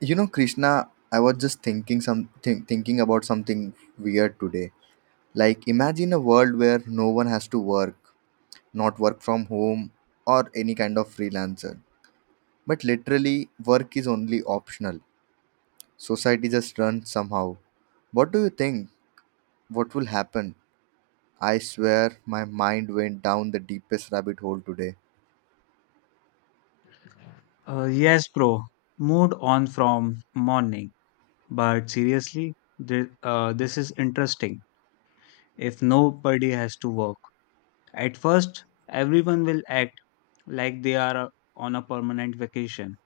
You know, Krishna, I was just thinking about something weird today. Like imagine a world where no one has to work, not work from home or any kind of freelancer. But literally work is only optional. Society just runs somehow. What do you think? What will happen? I swear my mind went down the deepest rabbit hole today. Yes, bro. Moved on from morning. But seriously, this is interesting. If nobody has to work, at first, everyone will act like they are on a permanent vacation.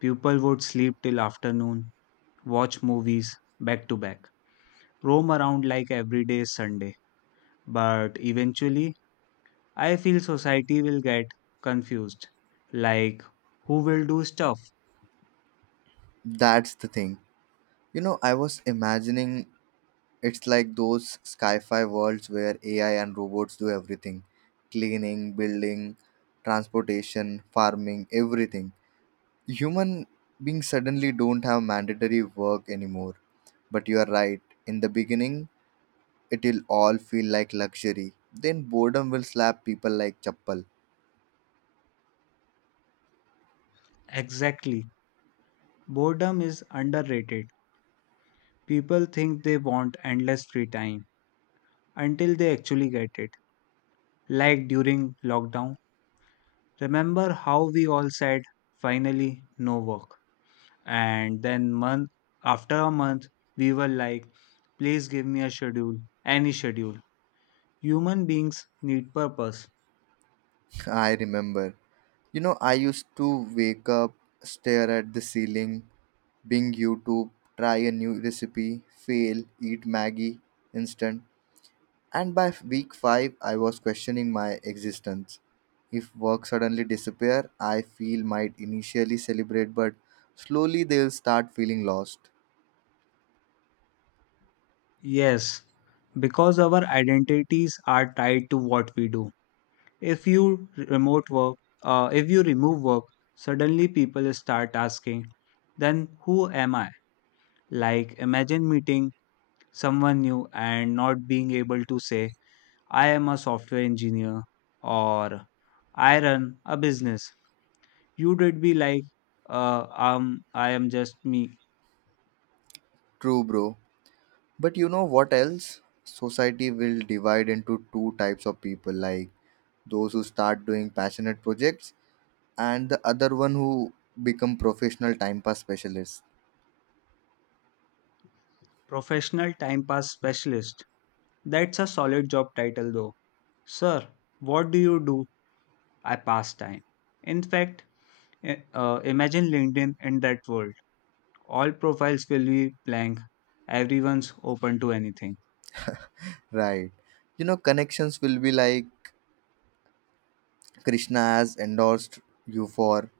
People would sleep till afternoon, watch movies back to back, roam around like every day is Sunday. But eventually, I feel society will get confused. Like, who will do stuff? That's the thing. You know, I was imagining, it's like those sci fi worlds where AI and robots do everything, cleaning, building, transportation, farming, everything. Human beings suddenly don't have mandatory work anymore. But you are right, in the beginning, it'll all feel like luxury. Then boredom will slap people like chappal. Exactly. Boredom is underrated. People think they want endless free time until they actually get it. Like during lockdown, remember how we all said, finally, no work. And then, month after a month, we were like, please give me a schedule, any schedule. Human beings need purpose. I remember. You know, I used to wake up, stare at the ceiling, Bing YouTube, try a new recipe, fail, eat Maggie instant, and by week 5 I was questioning my existence. If work suddenly disappear, I feel might initially celebrate but slowly they'll start feeling lost. Yes, because our identities are tied to what we do. If you remote work, if you remove work, suddenly people start asking, then who am I? Like, imagine meeting someone new and not being able to say, I am a software engineer or I run a business. You would be like, I am just me, True bro. But you know what else? Society will divide into two types of people, like those who start doing passionate projects and the other one who become professional time pass specialist. professional time pass specialist. That's a solid job title though. Sir, what do you do? I pass time. In fact, imagine LinkedIn in that world. All profiles will be blank. Everyone's open to anything. Right, you know, connections will be like, Krishna has endorsed you for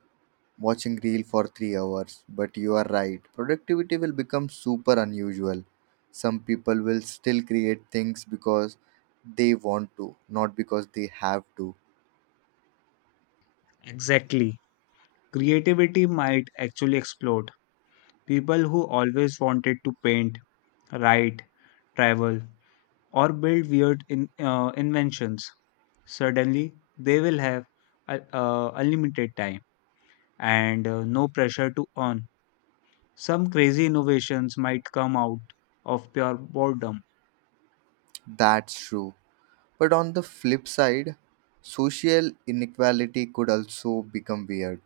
watching reel for 3 hours. But you are right, productivity will become super unusual. Some people will still create things because they want to, not because they have to. Exactly. Creativity might actually explode. People who always wanted to paint, write, travel, or build weird inventions, suddenly they will have uh, unlimited time and no pressure to earn. Some crazy innovations might come out of pure boredom, That's true. But on the flip side, social inequality could also become weird.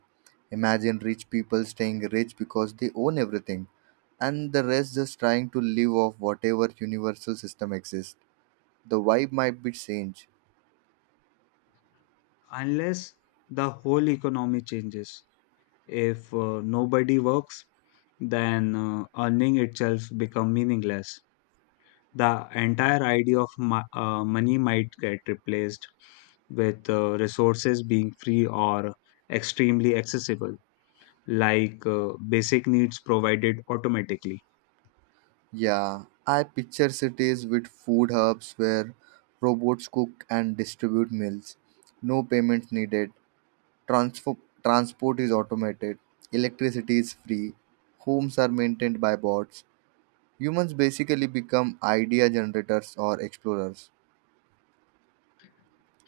Imagine rich people staying rich because they own everything, and the rest just trying to live off whatever universal system exists. The vibe might be strange. unless the whole economy changes. If nobody works, then earning itself become meaningless. The entire idea of money might get replaced with resources being free or extremely accessible, like basic needs provided automatically. Yeah, I picture cities with food hubs where robots cook and distribute meals. No payments needed. Transport is automated. Electricity is free. Homes are maintained by bots. Humans basically become idea generators or explorers.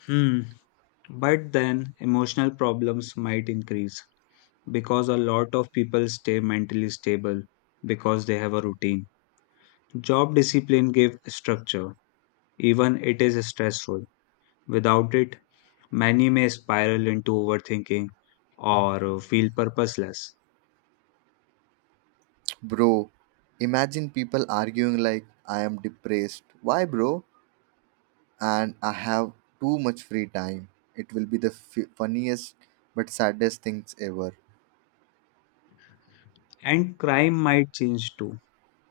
Hmm. But then emotional problems might increase, because a lot of people stay mentally stable because they have a routine. Job discipline give structure, even it is stressful. Without it, many may spiral into overthinking or feel purposeless. Bro, imagine people arguing like, I am depressed. Why, bro? And I have too much free time. It will be the funniest but saddest things ever. And crime might change too.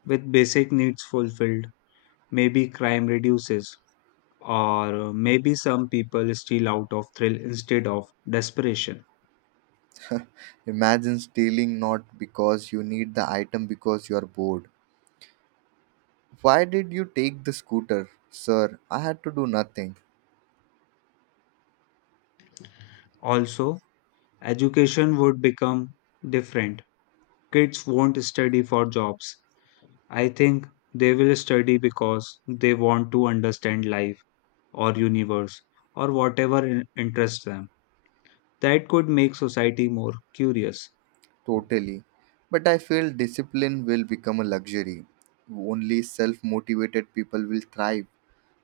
With basic needs fulfilled, maybe crime reduces, or maybe some people steal out of thrill instead of desperation. Imagine stealing not because you need the item, because you are bored. Why did you take the scooter? Sir, I had to do nothing. Also, education would become different. Kids won't study for jobs. I think they will study because they want to understand life or universe or whatever interests them. That could make society more curious. Totally. But I feel discipline will become a luxury. Only self motivated people will thrive.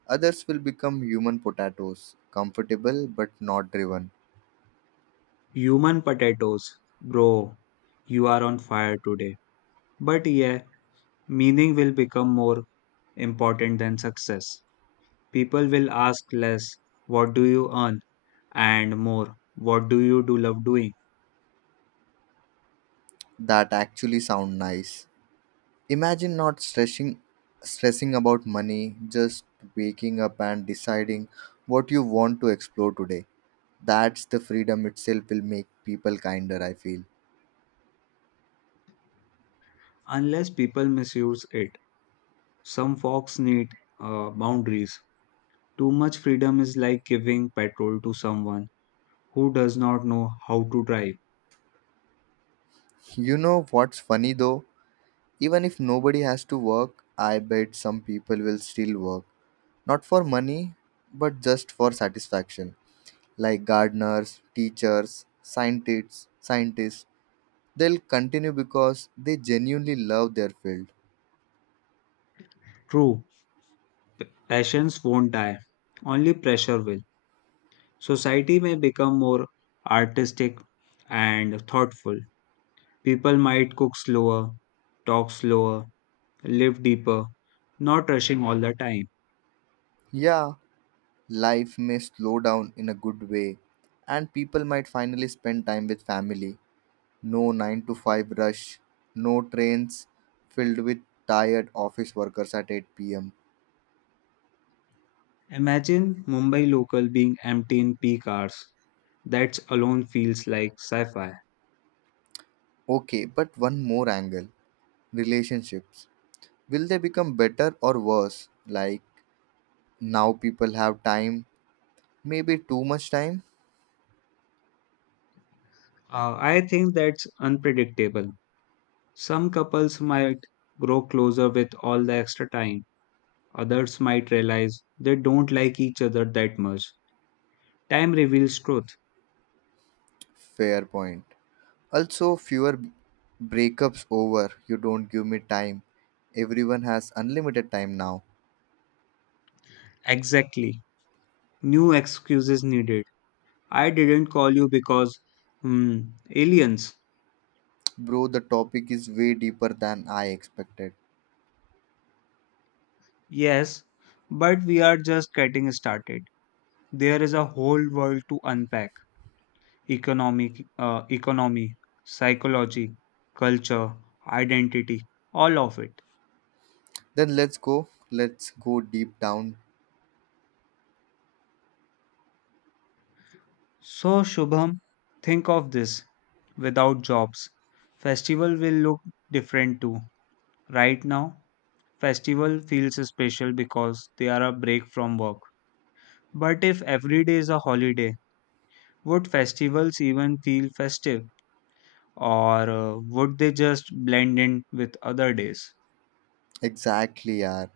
Others will become human potatoes, comfortable but not driven. Human potatoes, bro, you are on fire today. But yeah, meaning will become more important than success. People will ask less, what do you earn? And more, what do you do love doing? That actually sound nice. Imagine not stressing about money, just waking up and deciding what you want to explore today. That's the freedom itself will make people kinder, I feel. Unless people misuse it. Some folks need boundaries. Too much freedom is like giving petrol to someone who does not know how to drive. You know what's funny though? Even if nobody has to work, I bet some people will still work. Not for money, but just for satisfaction, like gardeners, teachers, scientists. They'll continue because they genuinely love their field. True, passions won't die, only pressure will. Society may become more artistic and thoughtful. People might cook slower, talk slower, live deeper, not rushing all the time. Yeah, life may slow down in a good way, and people might finally spend time with family. No 9 to 5 rush, no trains filled with tired office workers at 8 pm. Imagine Mumbai local being empty in peak hours. That alone feels like sci fi. Okay, but one more angle, relationships. Will they become better or worse? Like, now people have time, maybe too much time. I think that's unpredictable. Some couples might grow closer with all the extra time, others might realize they don't like each other that much. Time reveals truth. Fair point. Also, fewer breakups over, you don't give me time. Everyone has unlimited time now. Exactly. New excuses needed. I didn't call you because, hmm, aliens. Bro, the topic is way deeper than I expected. Yes, but we are just getting started. There is a whole world to unpack. Economic economy, psychology, culture, identity, all of it. Then let's go. Let's go deep down. So Shubham, think of this. Without jobs, festival will look different too. Right now, festival feels special because they are a break from work. But if every day is a holiday, would festivals even feel festive? Or would they just blend in with other days? Exactly, yeah.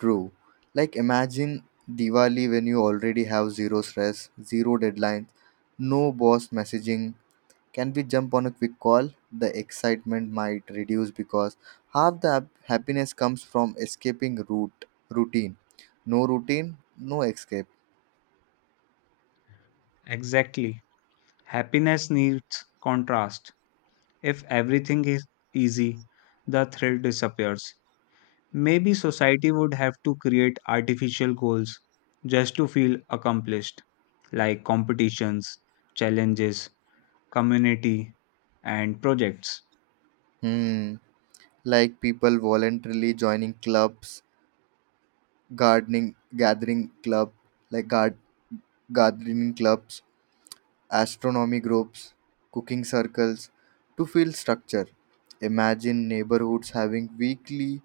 True. Like, imagine Diwali when you already have zero stress, zero deadlines, no boss messaging, can we jump on a quick call? The excitement might reduce because half the happiness comes from escaping root routine. No routine, no escape. Exactly. Happiness needs contrast. If everything is easy, the thrill disappears. Maybe society would have to create artificial goals just to feel accomplished, like competitions, challenges, community, and projects. Hmm. Like people voluntarily joining clubs, gardening, gathering club, like gard, gardening clubs, astronomy groups, cooking circles, to feel structure. Imagine neighborhoods having weekly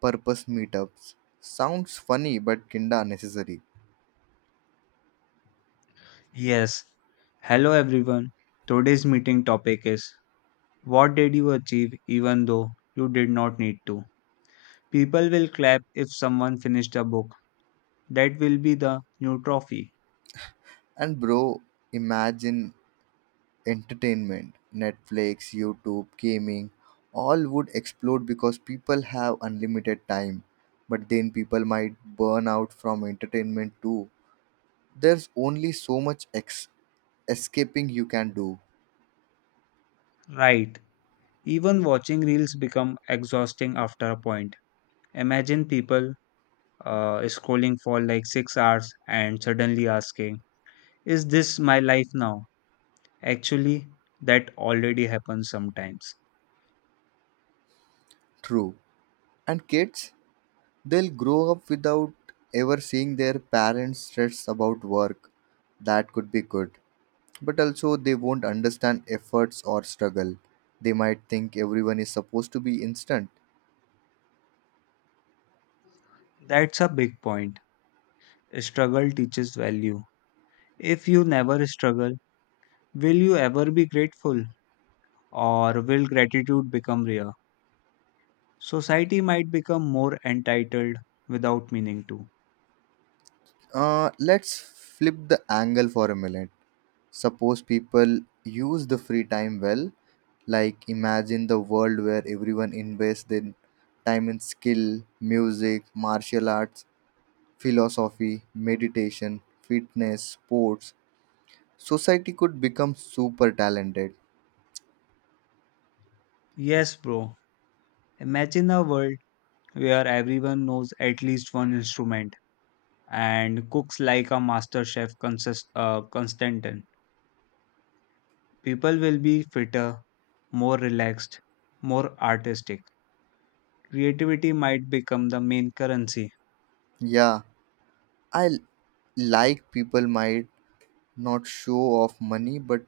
purpose meetups. Sounds funny but kinda unnecessary. Yes. Hello everyone. Today's meeting topic is: What did you achieve even though you did not need to? People will clap if someone finished a book. That will be the new trophy. And bro, imagine entertainment, Netflix, YouTube, gaming, all would explode because people have unlimited time. But then people might burn out from entertainment too. There's only so much escaping you can do. Right. Even watching reels become exhausting after a point. Imagine people scrolling for like 6 hours and suddenly asking, is this my life now? Actually, that already happens sometimes. True. And kids, they'll grow up without ever seeing their parents stress about work. That could be good. But also, they won't understand efforts or struggle. They might think everyone is supposed to be instant. That's a big point. Struggle teaches value. If you never struggle, will you ever be grateful? Or will gratitude become rare? Society might become more entitled without meaning to. Let's flip the angle for a minute. Suppose people use the free time well, like imagine the world where everyone invests their time in skill, music, martial arts, philosophy, meditation, fitness, sports. Society could become super talented. Yes, bro. Imagine a world where everyone knows at least one instrument and cooks like a master chef, Constantin. People will be fitter, more relaxed, more artistic. Creativity might become the main currency. Yeah, I l- like people might not show off money, but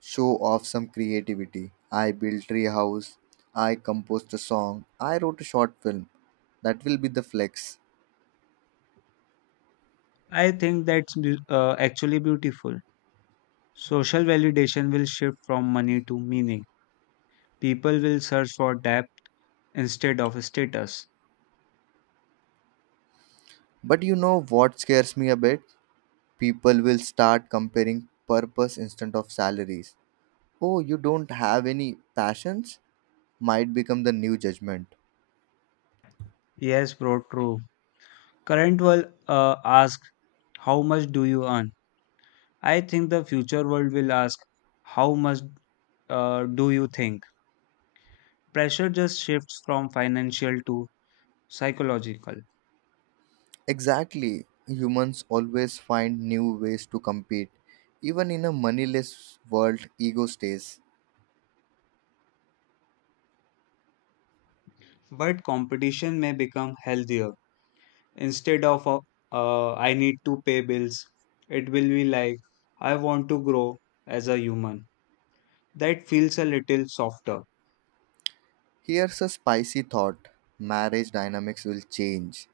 show off some creativity. I built treehouse. I composed a song. I wrote a short film. That will be the flex. I think that's actually beautiful. Social validation will shift from money to meaning. People will search for depth instead of status. But you know what scares me a bit? People will start comparing purpose instead of salaries. Oh, you don't have any passions? Might become the new judgment. Yes, bro, true. Current world ask, how much do you earn? I think the future world will ask, how much do you think? Pressure just shifts from financial to psychological. Exactly. Humans always find new ways to compete. Even in a moneyless world, ego stays. But competition may become healthier. Instead of I need to pay bills, it will be like I want to grow as a human. That feels a little softer. Here's a spicy thought, marriage dynamics will change.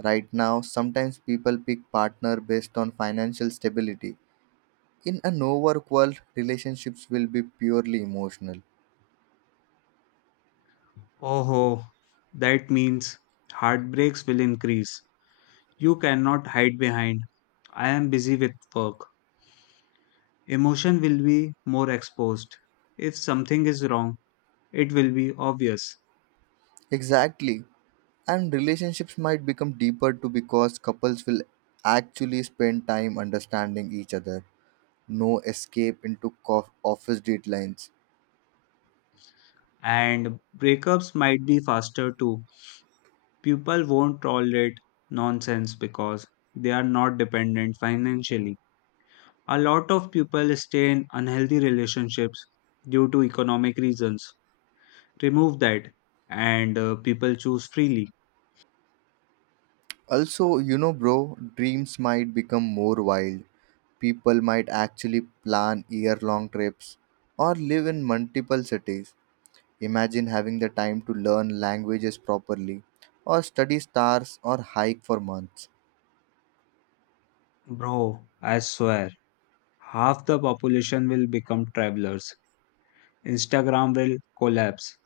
Right now, sometimes people pick partner based on financial stability. In a no work world, relationships will be purely emotional. Oh, that means heartbreaks will increase. You cannot hide behind, I am busy with work. Emotion will be more exposed. If something is wrong, it will be obvious. Exactly. And relationships might become deeper too because couples will actually spend time understanding each other. No escape into co- office deadlines. And breakups might be faster too. People won't tolerate nonsense because they are not dependent financially. A lot of people stay in unhealthy relationships due to economic reasons. Remove that and people choose freely. Also, you know, bro, dreams might become more wild. People might actually plan year long trips or live in multiple cities. Imagine having the time to learn languages properly or study stars or hike for months. Bro, I swear, half the population will become travelers. Instagram will collapse.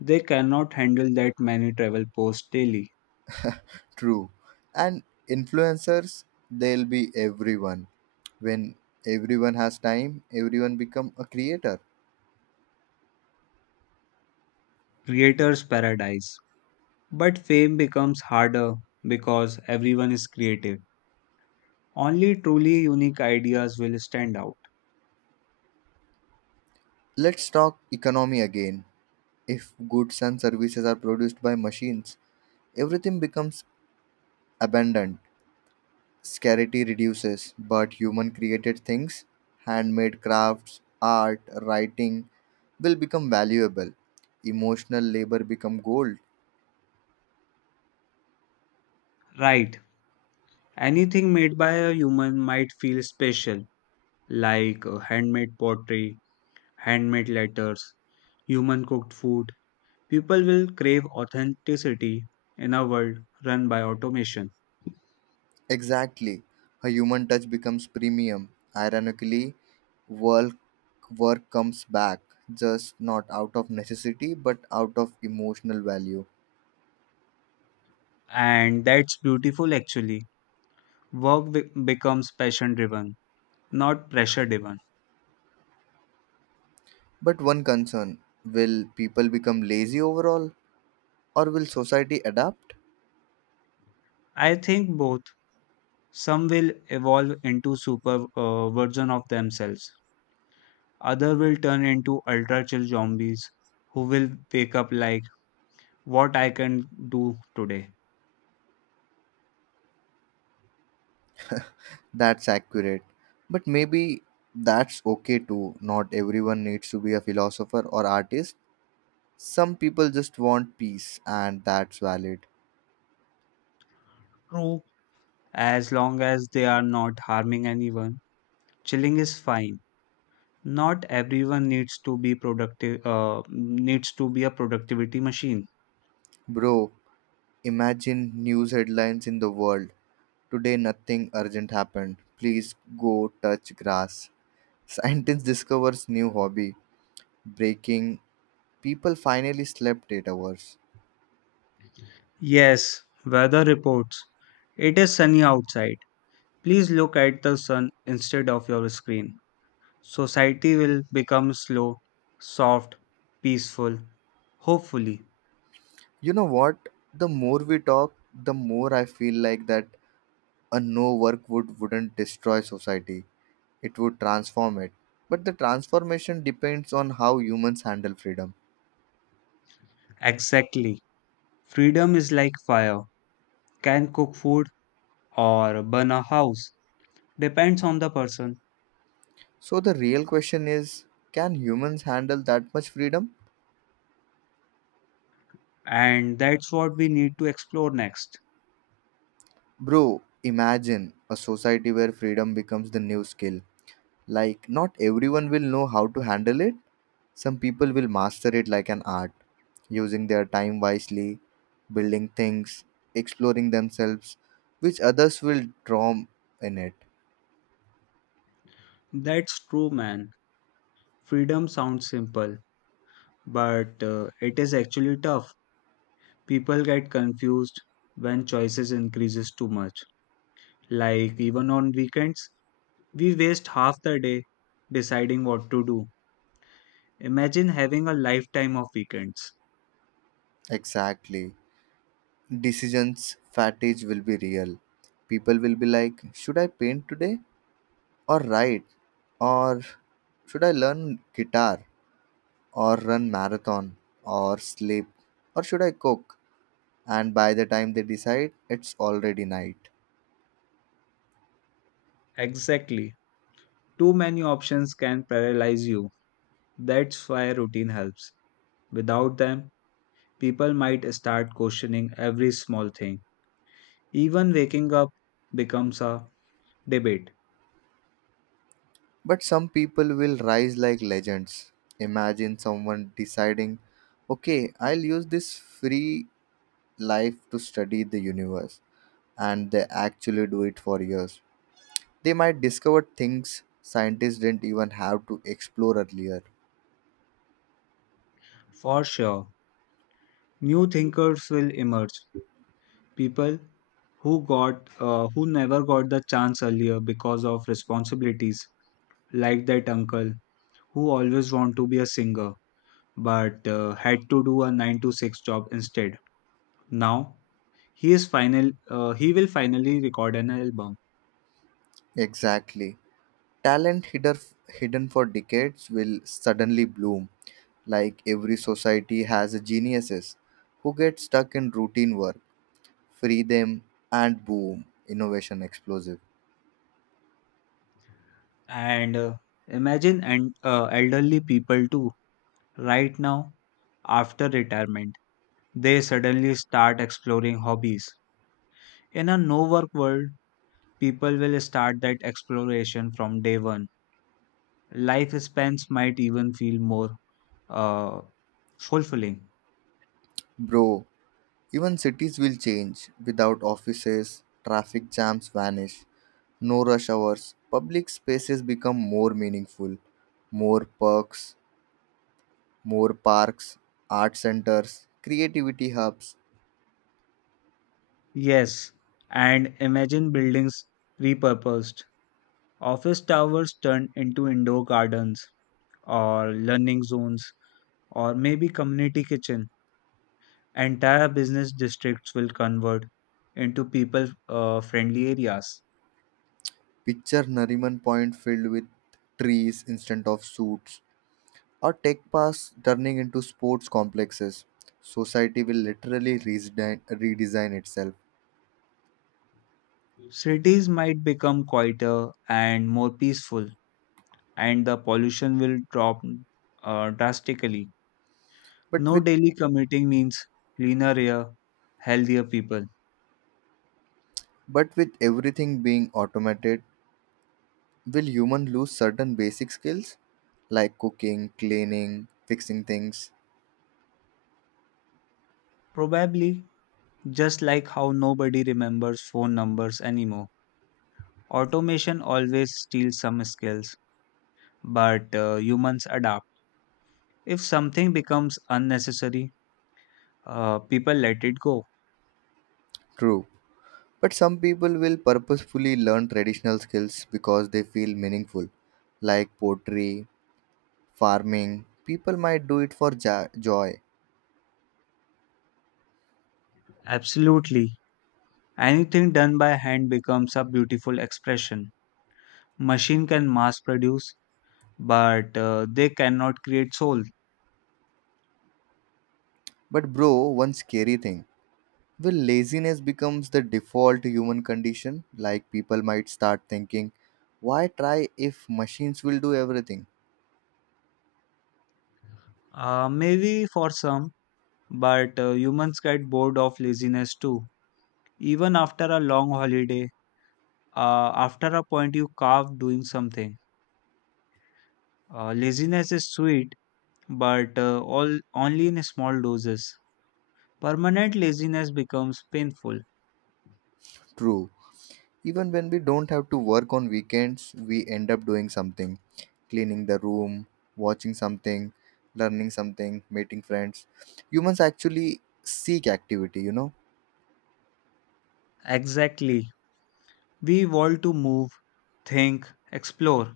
They cannot handle that many travel posts daily. True. And influencers, they'll be everyone. When everyone has time, everyone become a creator. Creators' paradise. But fame becomes harder because everyone is creative. Only truly unique ideas will stand out. Let's talk economy again. If goods and services are produced by machines, everything becomes abundant. Scarcity reduces, but human created things, handmade crafts, art, writing, will become valuable. Emotional labor become gold. Right. Anything made by a human might feel special, like handmade pottery, handmade letters, human cooked food. People will crave authenticity in a world run by automation. Exactly. A human touch becomes premium. Ironically, work work comes back, just not out of necessity but out of emotional value. And that's beautiful actually. Work becomes passion driven, not pressure driven. But one concern, will people become lazy overall or will society adapt? I think both. Some will evolve into super version of themselves. Other will turn into ultra chill zombies who will wake up like, what I can do today. That's accurate. But maybe that's okay too. Not everyone needs to be a philosopher or artist. Some people just want peace, and that's valid. True, as long as they are not harming anyone, chilling is fine. Not everyone needs to be a productivity machine. Bro, imagine news headlines in the world. Today, nothing urgent happened. Please go touch grass. Scientist discovers new hobby. Breaking. People finally slept 8 hours. Yes, weather reports. It is sunny outside. Please look at the sun instead of your screen. Society will become slow, soft, peaceful, hopefully. You know what? The more we talk, the more I feel like that a no work wouldn't destroy society, it would transform it. But the transformation depends on how humans handle freedom. Exactly. Freedom is like fire. Can cook food or burn a house. Depends on the person. So the real question is, can humans handle that much freedom? And that's what we need to explore next. Bro, imagine a society where freedom becomes the new skill. Like, not everyone will know how to handle it. Some people will master it like an art, using their time wisely, building things, exploring themselves, which others will drown in it. That's true, man. Freedom sounds simple, but it is actually tough. People get confused when choices increases too much. Like even on weekends, we waste half the day deciding what to do. Imagine having a lifetime of weekends. Exactly. Decisions fatigue will be real. People will be like, should I paint today or write? Or should I learn guitar or run marathon or sleep? Or should I cook? And by the time they decide, it's already night. Exactly. Too many options can paralyze you. That's why routine helps. Without them, people might start questioning every small thing. Even waking up becomes a debate. But some people will rise like legends. Imagine someone deciding, okay, I'll use this free life to study the universe. And they actually do it for years. They might discover things scientists didn't even have to explore earlier. For sure, new thinkers will emerge. People who never got the chance earlier because of responsibilities, like that uncle who always wanted to be a singer but had to do a 9 to 6 job instead. Now he will finally record an album. Exactly. Talent hidden for decades will suddenly bloom, like every society has a geniuses who get stuck in routine work. Free them, and boom, innovation explosive. And uh, imagine and uh, elderly people too, right now after retirement they suddenly start exploring hobbies. In a no work world, people will start that exploration from day one. Life spans might even feel more uh, fulfilling. Bro, even cities will change without offices, traffic jams vanish, no rush hours, public spaces become more meaningful, more perks, more parks, art centers, creativity hubs. Yes, and imagine buildings repurposed. Office towers turned into indoor gardens or learning zones or maybe community kitchen. Entire business districts will convert into people friendly areas. Picture Nariman Point filled with trees instead of suits, or tech parks turning into sports complexes. Society will literally redesign itself. Cities might become quieter and more peaceful, and the pollution will drop drastically. But No with daily commuting means cleaner air, healthier people. but with everything being automated, will human lose certain basic skills like cooking, cleaning, fixing things? Probably, just like how nobody remembers phone numbers anymore. Automation always steals some skills, but humans adapt. If something becomes unnecessary, people let it go. True. But some people will purposefully learn traditional skills because they feel meaningful, like pottery, farming. People might do it for joy. Absolutely. Anything done by hand becomes a beautiful expression. Machine can mass produce, but they cannot create soul. But, bro, one scary thing, will laziness becomes the default human condition, like people might start thinking, why try if machines will do everything? Maybe for some, but humans get bored of laziness too. Even after a long holiday, after a point you carve doing something. Laziness is sweet, but all only in small doses. Permanent laziness becomes painful. True, even when we don't have to work on weekends we end up doing something, cleaning the room, watching something, learning something, meeting friends. Humans actually seek activity, you know. Exactly. We want to move, think, explore.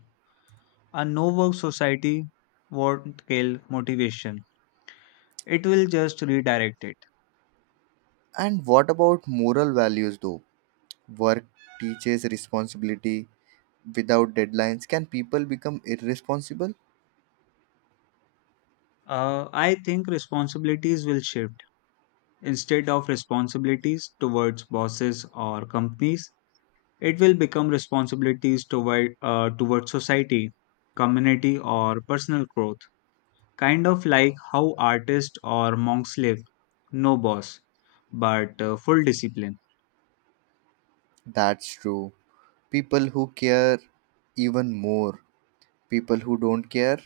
A no-work society won't kill motivation. It will just redirect it. And what about moral values though? Work teaches responsibility without deadlines. Can people become irresponsible? I think responsibilities will shift. Instead of responsibilities towards bosses or companies, it will become responsibilities towards society, community, or personal growth. Kind of like how artists or monks live, no boss, but full discipline. That's true. People who care even more. People who don't care,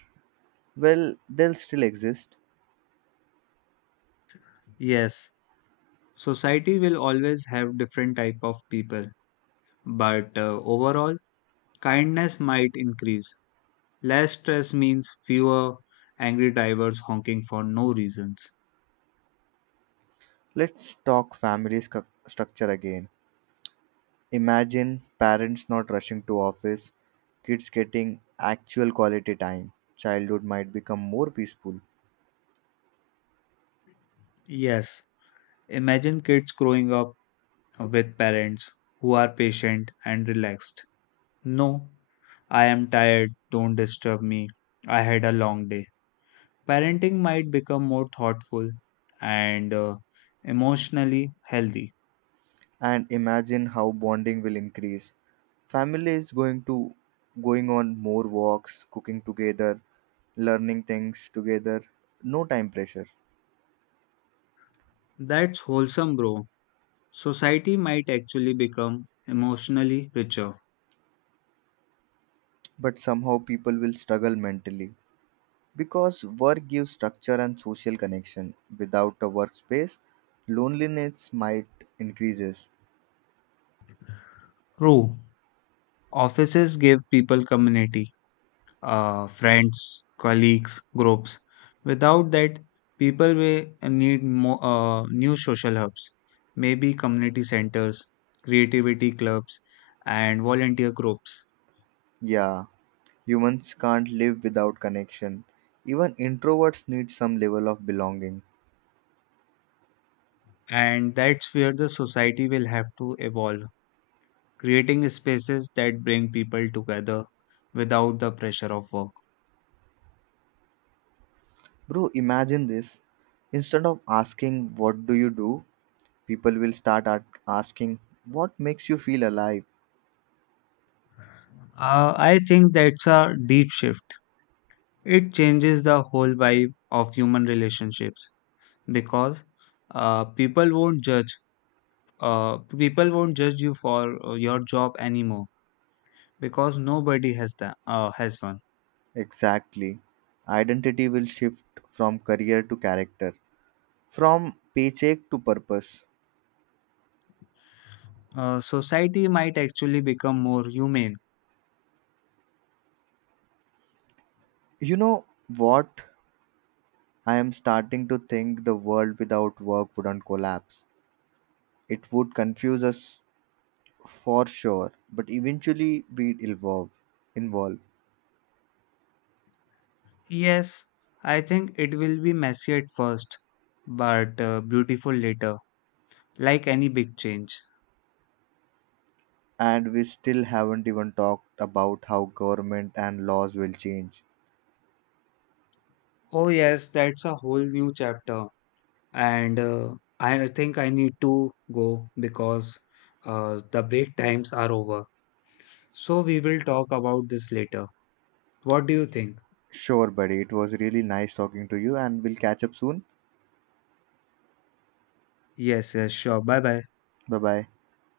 well, they'll still exist. Yes, society will always have different type of people, but overall, kindness might increase. Less stress means fewer angry drivers honking for no reasons. Let's talk family scu- structure again. Imagine parents not rushing to office, kids getting actual quality time, childhood might become more peaceful. Yes. Imagine kids growing up with parents who are patient and relaxed. No, I am tired, don't disturb me. I had a long day. Parenting might become more thoughtful and emotionally healthy. And imagine how bonding will increase. Family is going on more walks, cooking together, learning things together. No time pressure. That's wholesome, bro. Society might actually become emotionally richer. But somehow people will struggle mentally because work gives structure and social connection. Without a workspace, loneliness might increases. True, offices give people community, friends, colleagues, groups. Without that, people will need new social hubs, maybe community centers, creativity clubs, and volunteer groups. Yeah, humans can't live without connection. Even introverts need some level of belonging. And that's where the society will have to evolve, creating spaces that bring people together without the pressure of work. Bro, imagine this. Instead of asking, what do you do? People will start at asking, what makes you feel alive? I think that's a deep shift. It changes the whole vibe of human relationships because uh, people won't judge people won't judge you for your job anymore, because nobody has one. Exactly. Identity will shift from career to character, from paycheck to purpose. Society might actually become more humane. You know what? I am starting to think the world without work wouldn't collapse. It would confuse us for sure, but eventually we'd evolve involve Yes, I think it will be messy at first, but beautiful later, like any big change. And we still haven't even talked about how government and laws will change. Oh yes, that's a whole new chapter. And I think I need to go, because the break times are over. So we will talk about this later. What do you think? Sure buddy, it was really nice talking to you and we'll catch up soon. Yes, yes, sure. Bye bye. Bye bye.